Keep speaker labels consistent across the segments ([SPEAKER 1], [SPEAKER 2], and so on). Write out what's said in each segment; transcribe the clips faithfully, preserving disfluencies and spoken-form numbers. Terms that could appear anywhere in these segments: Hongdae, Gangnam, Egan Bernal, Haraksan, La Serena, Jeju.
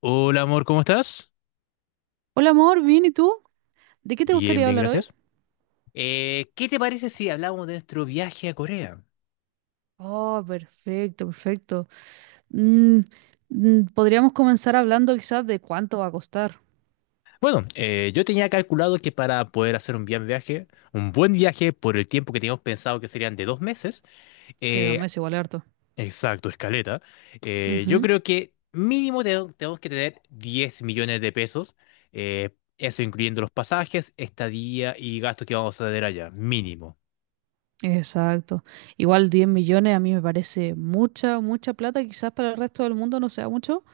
[SPEAKER 1] Hola amor, ¿cómo estás?
[SPEAKER 2] Hola amor, bien, ¿y tú? ¿De qué te
[SPEAKER 1] Bien,
[SPEAKER 2] gustaría
[SPEAKER 1] bien,
[SPEAKER 2] hablar hoy?
[SPEAKER 1] gracias. Eh, ¿qué te parece si hablamos de nuestro viaje a Corea?
[SPEAKER 2] Oh, perfecto, perfecto. Mm, mm, Podríamos comenzar hablando quizás de cuánto va a costar.
[SPEAKER 1] Bueno, eh, yo tenía calculado que para poder hacer un bien viaje, un buen viaje por el tiempo que teníamos pensado que serían de dos meses,
[SPEAKER 2] Sí, dos
[SPEAKER 1] eh,
[SPEAKER 2] meses igual es harto.
[SPEAKER 1] exacto, escaleta, eh, yo
[SPEAKER 2] Ujú.
[SPEAKER 1] creo que mínimo te- tenemos que tener diez millones de pesos, eh, eso incluyendo los pasajes, estadía y gastos que vamos a tener allá, mínimo.
[SPEAKER 2] Exacto. Igual diez millones a mí me parece mucha, mucha plata. Quizás para el resto del mundo no sea mucho,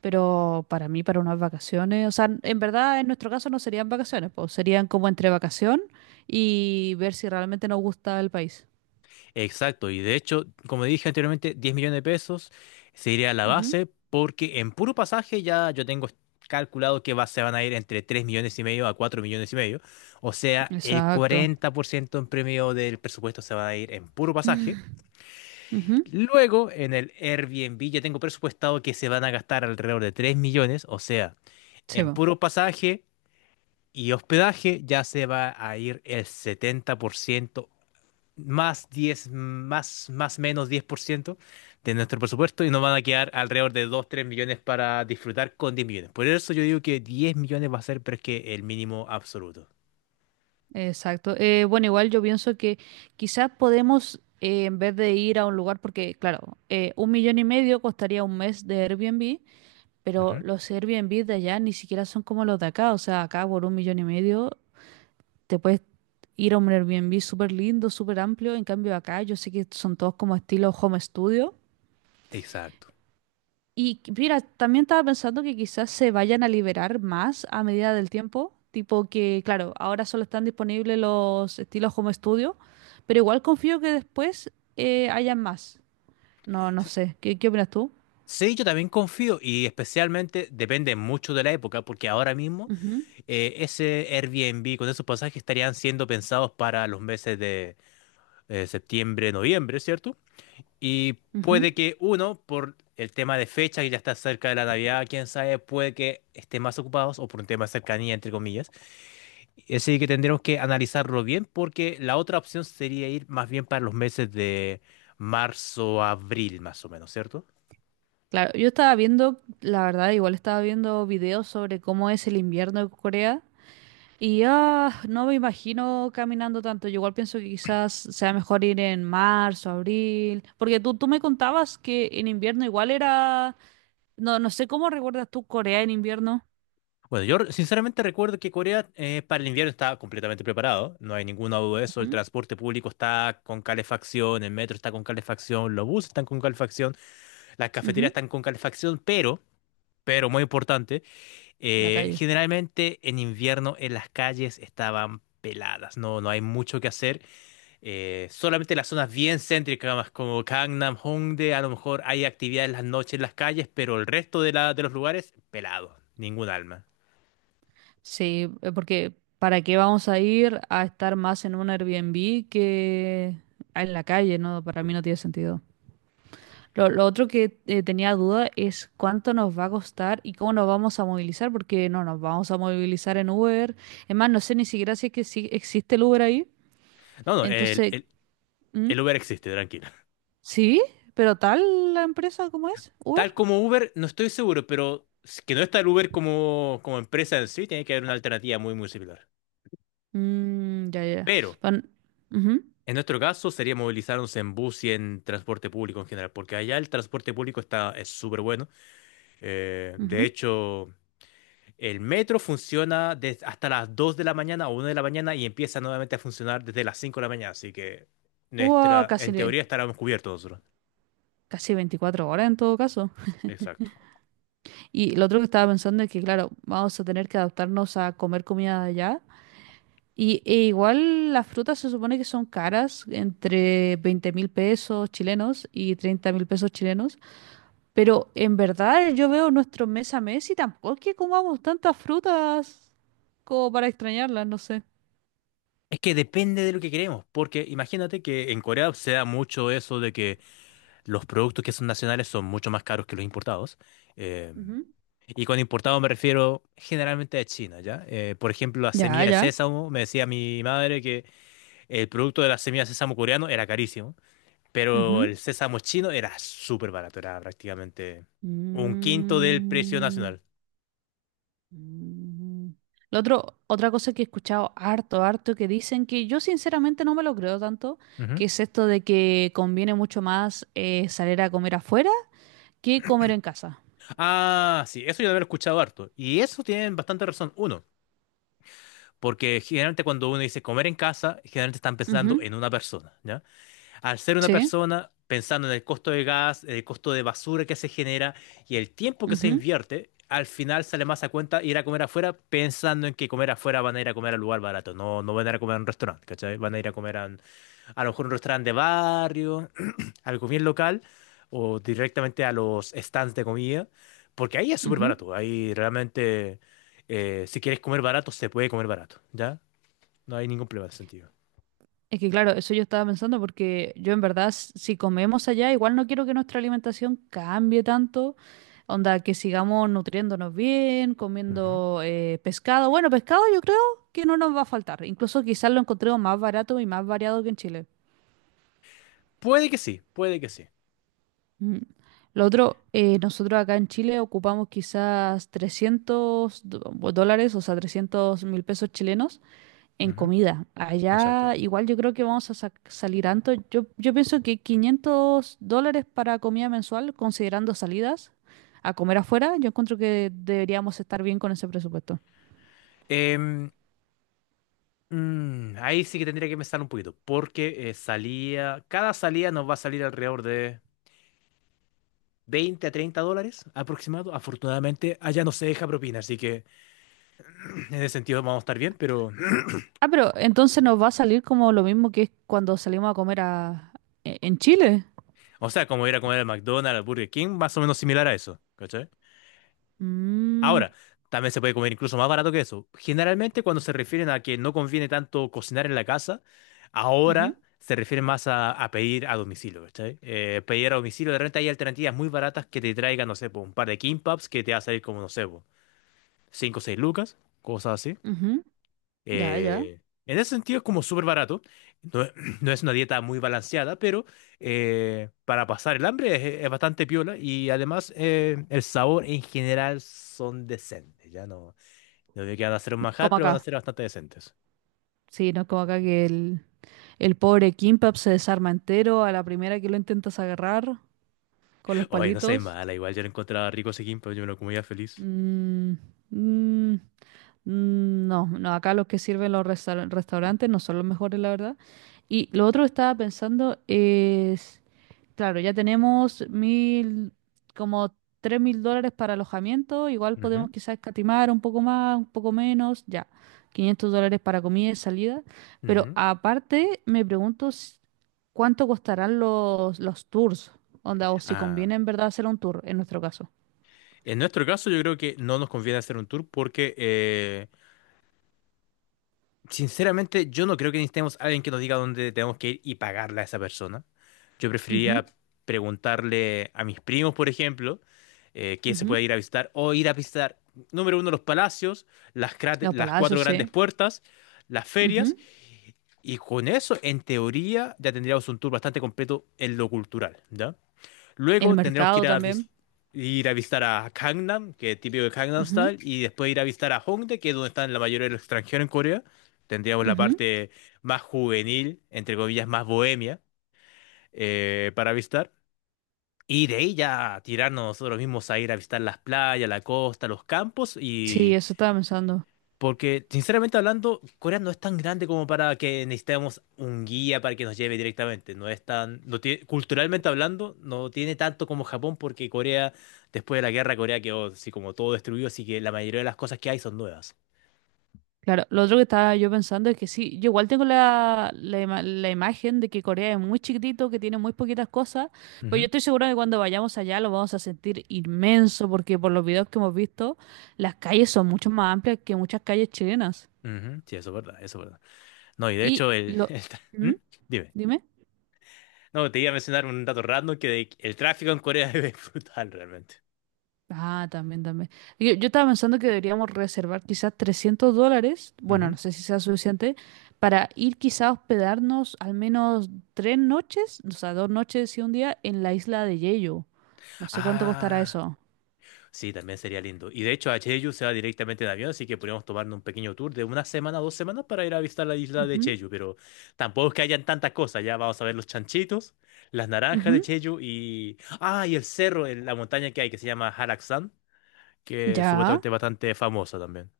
[SPEAKER 2] pero para mí, para unas vacaciones, o sea, en verdad en nuestro caso no serían vacaciones, pues serían como entre vacación y ver si realmente nos gusta el país.
[SPEAKER 1] Exacto, y de hecho, como dije anteriormente, diez millones de pesos sería la
[SPEAKER 2] Ujú.
[SPEAKER 1] base porque en puro pasaje ya yo tengo calculado que va, se van a ir entre tres millones y medio a cuatro millones y medio. O sea, el
[SPEAKER 2] Exacto.
[SPEAKER 1] cuarenta por ciento en premio del presupuesto se va a ir en puro pasaje.
[SPEAKER 2] Ujú.
[SPEAKER 1] Luego, en el Airbnb ya tengo presupuestado que se van a gastar alrededor de tres millones. O sea,
[SPEAKER 2] Sí,
[SPEAKER 1] en
[SPEAKER 2] po.
[SPEAKER 1] puro pasaje y hospedaje ya se va a ir el setenta por ciento más diez más, más menos diez por ciento de nuestro presupuesto y nos van a quedar alrededor de dos tres millones para disfrutar con diez millones. Por eso yo digo que diez millones va a ser, pero es que el mínimo absoluto.
[SPEAKER 2] Exacto. Eh, bueno, igual yo pienso que quizás podemos, eh, en vez de ir a un lugar, porque claro, eh, un millón y medio costaría un mes de Airbnb, pero
[SPEAKER 1] Ujú.
[SPEAKER 2] los Airbnb de allá ni siquiera son como los de acá. O sea, acá por un millón y medio te puedes ir a un Airbnb súper lindo, súper amplio. En cambio, acá yo sé que son todos como estilo home studio.
[SPEAKER 1] Exacto.
[SPEAKER 2] Y qu- mira, también estaba pensando que quizás se vayan a liberar más a medida del tiempo, tipo que, claro, ahora solo están disponibles los estilos Home Studio, pero igual confío que después eh, hayan más. No, no
[SPEAKER 1] S-
[SPEAKER 2] sé, ¿qué, qué opinas tú?
[SPEAKER 1] Sí, yo también confío y especialmente depende mucho de la época, porque ahora mismo eh, ese Airbnb con esos pasajes estarían siendo pensados para los meses de eh, septiembre, noviembre, ¿cierto? Y
[SPEAKER 2] Ujú, ujú.
[SPEAKER 1] puede que uno, por el tema de fecha, que ya está cerca de la Navidad, quién sabe, puede que estén más ocupados o por un tema de cercanía, entre comillas. Así que tendremos que analizarlo bien porque la otra opción sería ir más bien para los meses de marzo, abril, más o menos, ¿cierto?
[SPEAKER 2] Claro, yo estaba viendo, la verdad, igual estaba viendo videos sobre cómo es el invierno en Corea. Y ah, no me imagino caminando tanto. Yo igual pienso que quizás sea mejor ir en marzo, abril, porque tú, tú me contabas que en invierno igual era... No, no sé cómo recuerdas tú Corea en invierno.
[SPEAKER 1] Bueno, yo re- sinceramente recuerdo que Corea, eh, para el invierno está completamente preparado, no hay ninguna duda de eso, el
[SPEAKER 2] Ujú,
[SPEAKER 1] transporte público está con calefacción, el metro está con calefacción, los buses están con calefacción, las
[SPEAKER 2] ujú.
[SPEAKER 1] cafeterías están con calefacción, pero, pero muy importante,
[SPEAKER 2] La
[SPEAKER 1] Eh,
[SPEAKER 2] calle.
[SPEAKER 1] generalmente en invierno en las calles estaban peladas, no, no hay mucho que hacer. Eh, solamente las zonas bien céntricas, más como Gangnam, Hongdae, a lo mejor hay actividad en las noches en las calles, pero el resto de, la, de los lugares, pelado, ningún alma.
[SPEAKER 2] Sí, eh, porque ¿para qué vamos a ir a estar más en un Airbnb que en la calle? No, para mí no tiene sentido. Lo, lo otro que eh, tenía duda es cuánto nos va a costar y cómo nos vamos a movilizar, porque no nos vamos a movilizar en Uber. Es más, no sé ni siquiera si es que sí existe el Uber ahí.
[SPEAKER 1] No, no, el,
[SPEAKER 2] Entonces,
[SPEAKER 1] el,
[SPEAKER 2] ¿mm?
[SPEAKER 1] el Uber existe, tranquilo.
[SPEAKER 2] ¿Sí? ¿Pero tal la empresa como es?
[SPEAKER 1] Tal
[SPEAKER 2] ¿Uber?
[SPEAKER 1] como Uber, no estoy seguro, pero s- que no está el Uber como, como empresa en sí, tiene que haber una alternativa muy, muy similar.
[SPEAKER 2] Mm, ya, ya.
[SPEAKER 1] Pero
[SPEAKER 2] Pan- Ujú,
[SPEAKER 1] en nuestro caso sería movilizarnos en bus y en transporte público en general, porque allá el transporte público está, es súper bueno. Eh, de
[SPEAKER 2] ujú.
[SPEAKER 1] hecho, el metro funciona des- hasta las dos de la mañana o una de la mañana y empieza nuevamente a funcionar desde las cinco de la mañana, así que
[SPEAKER 2] Uah,
[SPEAKER 1] nuestra,
[SPEAKER 2] casi,
[SPEAKER 1] en
[SPEAKER 2] le-
[SPEAKER 1] teoría estaríamos cubiertos nosotros.
[SPEAKER 2] casi veinticuatro horas en todo caso.
[SPEAKER 1] Exacto.
[SPEAKER 2] Y lo otro que estaba pensando es que, claro, vamos a tener que adaptarnos a comer comida de allá. Y e igual las frutas se supone que son caras, entre veinte mil pesos chilenos y treinta mil pesos chilenos, pero en verdad yo veo nuestro mes a mes y tampoco es que comamos tantas frutas como para extrañarlas, no sé.
[SPEAKER 1] Es que depende de lo que queremos, porque imagínate que en Corea se da mucho eso de que los productos que son nacionales son mucho más caros que los importados. Eh,
[SPEAKER 2] Ujú.
[SPEAKER 1] Y con importado me refiero generalmente a China, ¿ya? Eh, por ejemplo, la
[SPEAKER 2] Ya,
[SPEAKER 1] semilla de
[SPEAKER 2] ya.
[SPEAKER 1] sésamo, me decía mi madre que el producto de las semillas de sésamo coreano era carísimo, pero el
[SPEAKER 2] Ujú.
[SPEAKER 1] sésamo chino era súper barato, era prácticamente un quinto del precio
[SPEAKER 2] Mm,
[SPEAKER 1] nacional.
[SPEAKER 2] mm. Lo otro, otra cosa que he escuchado harto, harto, que dicen que yo sinceramente no me lo creo tanto,
[SPEAKER 1] Ujú.
[SPEAKER 2] que es esto de que conviene mucho más eh, salir a comer afuera. ¿Qué comer en casa?
[SPEAKER 1] Ah, sí, eso yo lo he escuchado harto. Y eso tienen bastante razón. Uno, porque generalmente cuando uno dice comer en casa, generalmente están
[SPEAKER 2] Ujú.
[SPEAKER 1] pensando en una persona. Al ser una
[SPEAKER 2] Sí.
[SPEAKER 1] persona, pensando en el costo de gas, el costo de basura que se genera y el tiempo que se
[SPEAKER 2] Ujú,
[SPEAKER 1] invierte, al final sale más a cuenta ir a comer afuera pensando en que comer afuera van a ir a comer al lugar barato. No, no van a ir a comer a un restaurante, ¿cachai? Van a ir a comer a, un- a lo mejor un restaurante de barrio, algo bien local o directamente a los stands de comida, porque ahí es súper
[SPEAKER 2] ujú.
[SPEAKER 1] barato. Ahí realmente, eh, si quieres comer barato, se puede comer barato, ¿ya? No hay ningún problema en ese sentido.
[SPEAKER 2] Es que claro, eso yo estaba pensando porque yo en verdad, s- si comemos allá, igual no quiero que nuestra alimentación cambie tanto. Onda, que sigamos nutriéndonos bien,
[SPEAKER 1] Ujú.
[SPEAKER 2] comiendo eh, pescado. Bueno, pescado yo creo que no nos va a faltar. Incluso quizás lo encontremos más barato y más variado que en Chile.
[SPEAKER 1] Puede que sí, puede que sí.
[SPEAKER 2] Mm. Lo otro, eh, nosotros acá en Chile ocupamos quizás trescientos do- dólares, o sea, trescientos mil pesos chilenos en
[SPEAKER 1] Ujú.
[SPEAKER 2] comida.
[SPEAKER 1] Exacto.
[SPEAKER 2] Allá igual yo creo que vamos a sac- salir antes. Yo, yo pienso que quinientos dólares para comida mensual, considerando salidas a comer afuera, yo encuentro que deberíamos estar bien con ese presupuesto.
[SPEAKER 1] Em, mm, ahí sí que tendría que pensar un poquito, porque eh, salía, cada salida nos va a salir alrededor de veinte a treinta dólares aproximado. Afortunadamente, allá no se deja propina, así que en ese sentido vamos a estar bien, pero,
[SPEAKER 2] Ah, pero entonces nos va a salir como lo mismo que es cuando salimos a comer a, e- en Chile.
[SPEAKER 1] o sea, como ir a comer al McDonald's, al Burger King, más o menos similar a eso.
[SPEAKER 2] Mm.
[SPEAKER 1] Ahora, también se puede comer incluso más barato que eso. Generalmente cuando se refieren a que no conviene tanto cocinar en la casa,
[SPEAKER 2] Ujú,
[SPEAKER 1] ahora se refieren más a, a pedir a domicilio, ¿cachai? Eh, pedir a domicilio, de repente hay alternativas muy baratas que te traigan, no sé, po, un par de kimbaps que te va a salir como, no sé, cinco, o seis lucas, cosas así.
[SPEAKER 2] ujú. Ya, ya.
[SPEAKER 1] Eh, en ese sentido es como súper barato. No, es no es una dieta muy balanceada, pero eh, para pasar el hambre es, es bastante piola y además eh, el sabor en general son decentes, ya no. No digo que van a hacer un manjar,
[SPEAKER 2] Como
[SPEAKER 1] pero van a
[SPEAKER 2] acá.
[SPEAKER 1] ser bastante decentes.
[SPEAKER 2] Sí, no es como acá que el, el pobre Kimbap se desarma entero a la primera que lo intentas agarrar con los
[SPEAKER 1] Oye, no sé,
[SPEAKER 2] palitos.
[SPEAKER 1] mala. Igual yo lo encontraba rico ese gimpo, yo me lo comía feliz.
[SPEAKER 2] Mm, mm, mm, no, no, acá los que sirven los resta- restaurantes no son los mejores, la verdad. Y lo otro que estaba pensando es, claro, ya tenemos mil, como tres mil dólares para alojamiento, igual
[SPEAKER 1] Ujú,
[SPEAKER 2] podemos quizás escatimar un poco más, un poco menos, ya, quinientos dólares para comida y salida. Pero
[SPEAKER 1] ujú.
[SPEAKER 2] aparte, me pregunto s- cuánto costarán los, los tours, onda, o si
[SPEAKER 1] Ah,
[SPEAKER 2] conviene en verdad hacer un tour, en nuestro caso.
[SPEAKER 1] en nuestro caso, yo creo que no nos conviene hacer un tour porque, eh, sinceramente, yo no creo que necesitemos a alguien que nos diga dónde tenemos que ir y pagarle a esa persona. Yo
[SPEAKER 2] Ujú,
[SPEAKER 1] preferiría preguntarle a mis primos, por ejemplo, eh, qué se puede
[SPEAKER 2] ujú.
[SPEAKER 1] ir a visitar o ir a visitar, número uno, los palacios, las, crate-
[SPEAKER 2] Los
[SPEAKER 1] las cuatro
[SPEAKER 2] palacios,
[SPEAKER 1] grandes
[SPEAKER 2] sí.
[SPEAKER 1] puertas, las ferias.
[SPEAKER 2] Ujú.
[SPEAKER 1] Y con eso, en teoría, ya tendríamos un tour bastante completo en lo cultural, ¿ya?
[SPEAKER 2] El
[SPEAKER 1] Luego tendríamos que
[SPEAKER 2] mercado
[SPEAKER 1] ir a,
[SPEAKER 2] también.
[SPEAKER 1] vis- ir a visitar a Gangnam, que es típico de Gangnam
[SPEAKER 2] Ujú,
[SPEAKER 1] Style, y después ir a visitar a Hongdae, que es donde están la mayoría de los extranjeros en Corea. Tendríamos la
[SPEAKER 2] ujú.
[SPEAKER 1] parte más juvenil, entre comillas, más bohemia, eh, para visitar. Y de ahí ya tirarnos nosotros mismos a ir a visitar las playas, la costa, los campos,
[SPEAKER 2] Sí,
[SPEAKER 1] y
[SPEAKER 2] eso estaba pensando.
[SPEAKER 1] porque, sinceramente hablando, Corea no es tan grande como para que necesitemos un guía para que nos lleve directamente. No es tan, no tiene- culturalmente hablando, no tiene tanto como Japón, porque Corea, después de la guerra, Corea quedó así como todo destruido, así que la mayoría de las cosas que hay son nuevas.
[SPEAKER 2] Claro, lo otro que estaba yo pensando es que sí, yo igual tengo la, la, ima- la imagen de que Corea es muy chiquitito, que tiene muy poquitas cosas, pero yo
[SPEAKER 1] Ujú,
[SPEAKER 2] estoy segura de que cuando vayamos allá lo vamos a sentir inmenso, porque por los videos que hemos visto, las calles son mucho más amplias que muchas calles chilenas.
[SPEAKER 1] ujú. Sí, eso es verdad, eso es verdad. No, y de
[SPEAKER 2] Y
[SPEAKER 1] hecho, el,
[SPEAKER 2] lo...
[SPEAKER 1] el tra- ¿Mm?
[SPEAKER 2] ¿Mm?
[SPEAKER 1] Dime.
[SPEAKER 2] Dime.
[SPEAKER 1] No, te iba a mencionar un dato random que de- el tráfico en Corea es brutal realmente.
[SPEAKER 2] Ah, también, también. Yo, yo estaba pensando que deberíamos reservar quizás trescientos dólares, bueno,
[SPEAKER 1] Ujú.
[SPEAKER 2] no sé si sea suficiente, para ir quizás a hospedarnos al menos tres noches, o sea, dos noches y un día en la isla de Jeju. No sé cuánto costará
[SPEAKER 1] Ah.
[SPEAKER 2] eso.
[SPEAKER 1] Sí, también sería lindo. Y de hecho, a Jeju se va directamente en avión, así que podríamos tomarnos un pequeño tour de una semana, dos semanas para ir a visitar la isla de
[SPEAKER 2] Ujú,
[SPEAKER 1] Jeju, pero tampoco es que hayan tantas cosas. Ya vamos a ver los chanchitos, las naranjas de
[SPEAKER 2] ujú.
[SPEAKER 1] Jeju y... ah, y el cerro, el- la montaña que hay que se llama Haraksan, que es
[SPEAKER 2] Ya.
[SPEAKER 1] supuestamente bastante famosa también.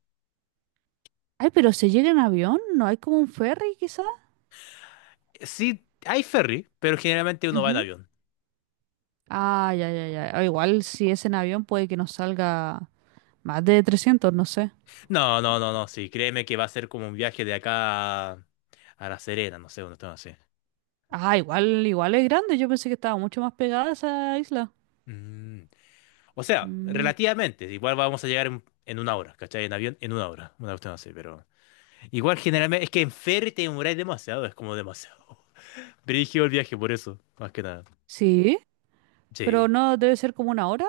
[SPEAKER 2] Ay, pero se llega en avión, ¿no hay como un ferry quizá.
[SPEAKER 1] Sí, hay ferry, pero generalmente uno va en
[SPEAKER 2] Ujú.
[SPEAKER 1] avión.
[SPEAKER 2] Ah, ya, ya, ya. Ah, igual si es en avión puede que nos salga más de trescientos, no sé.
[SPEAKER 1] No, no, no, no, sí, créeme que va a ser como un viaje de acá a, a La Serena, no sé, una tema así.
[SPEAKER 2] Ah, igual, igual es grande, yo pensé que estaba mucho más pegada esa isla.
[SPEAKER 1] Mm. O sea,
[SPEAKER 2] Mm,
[SPEAKER 1] relativamente. Igual vamos a llegar en, en una hora, ¿cachai? En avión, en una hora. Una cuestión así, pero. Igual generalmente. Es que en ferry te demoráis demasiado, es como demasiado. Brígido el viaje, por eso, más que nada.
[SPEAKER 2] sí, pero
[SPEAKER 1] Sí.
[SPEAKER 2] no debe ser como una hora,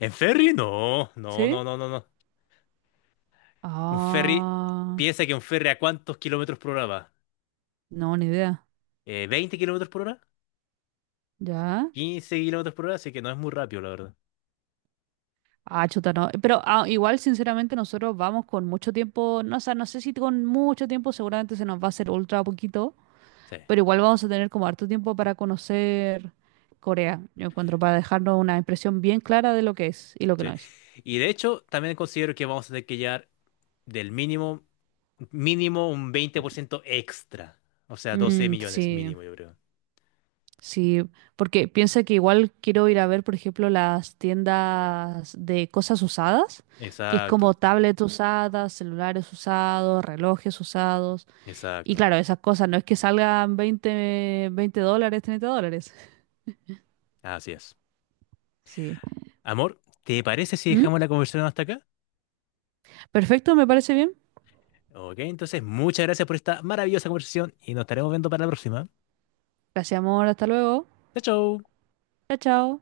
[SPEAKER 1] ¿En ferry? No, no,
[SPEAKER 2] ¿sí?
[SPEAKER 1] no, no, no, no. Un ferry.
[SPEAKER 2] Ah,
[SPEAKER 1] Piensa que un ferry a cuántos kilómetros por hora va.
[SPEAKER 2] no, ni idea.
[SPEAKER 1] Eh, ¿veinte kilómetros por hora?
[SPEAKER 2] Ya.
[SPEAKER 1] ¿Quince kilómetros por hora? Así que no es muy rápido, la verdad.
[SPEAKER 2] Ah, chuta, no. Pero ah, igual, sinceramente, nosotros vamos con mucho tiempo, no, o sea, no sé si con mucho tiempo, seguramente se nos va a hacer ultra poquito,
[SPEAKER 1] Sí,
[SPEAKER 2] pero igual vamos a tener como harto tiempo para conocer Corea, yo encuentro, para dejarnos una impresión bien clara de lo que es y lo que no
[SPEAKER 1] sí.
[SPEAKER 2] es.
[SPEAKER 1] Y de hecho, también considero que vamos a tener que llegar del mínimo mínimo un veinte por ciento extra. O sea, doce
[SPEAKER 2] Mm.
[SPEAKER 1] millones
[SPEAKER 2] Sí,
[SPEAKER 1] mínimo, yo creo.
[SPEAKER 2] sí, porque piensa que igual quiero ir a ver, por ejemplo, las tiendas de cosas usadas, que es
[SPEAKER 1] Exacto,
[SPEAKER 2] como tablets usadas, celulares usados, relojes usados. Y
[SPEAKER 1] exacto.
[SPEAKER 2] claro, esas cosas no es que salgan veinte, veinte dólares, treinta dólares.
[SPEAKER 1] Así es.
[SPEAKER 2] Sí.
[SPEAKER 1] Amor, ¿te parece si
[SPEAKER 2] ¿Mm?
[SPEAKER 1] dejamos la conversación hasta acá?
[SPEAKER 2] Perfecto, me parece bien.
[SPEAKER 1] Ok, entonces muchas gracias por esta maravillosa conversación y nos estaremos viendo para la próxima.
[SPEAKER 2] Gracias, amor. Hasta luego.
[SPEAKER 1] Chao, chao.
[SPEAKER 2] Chao, chao.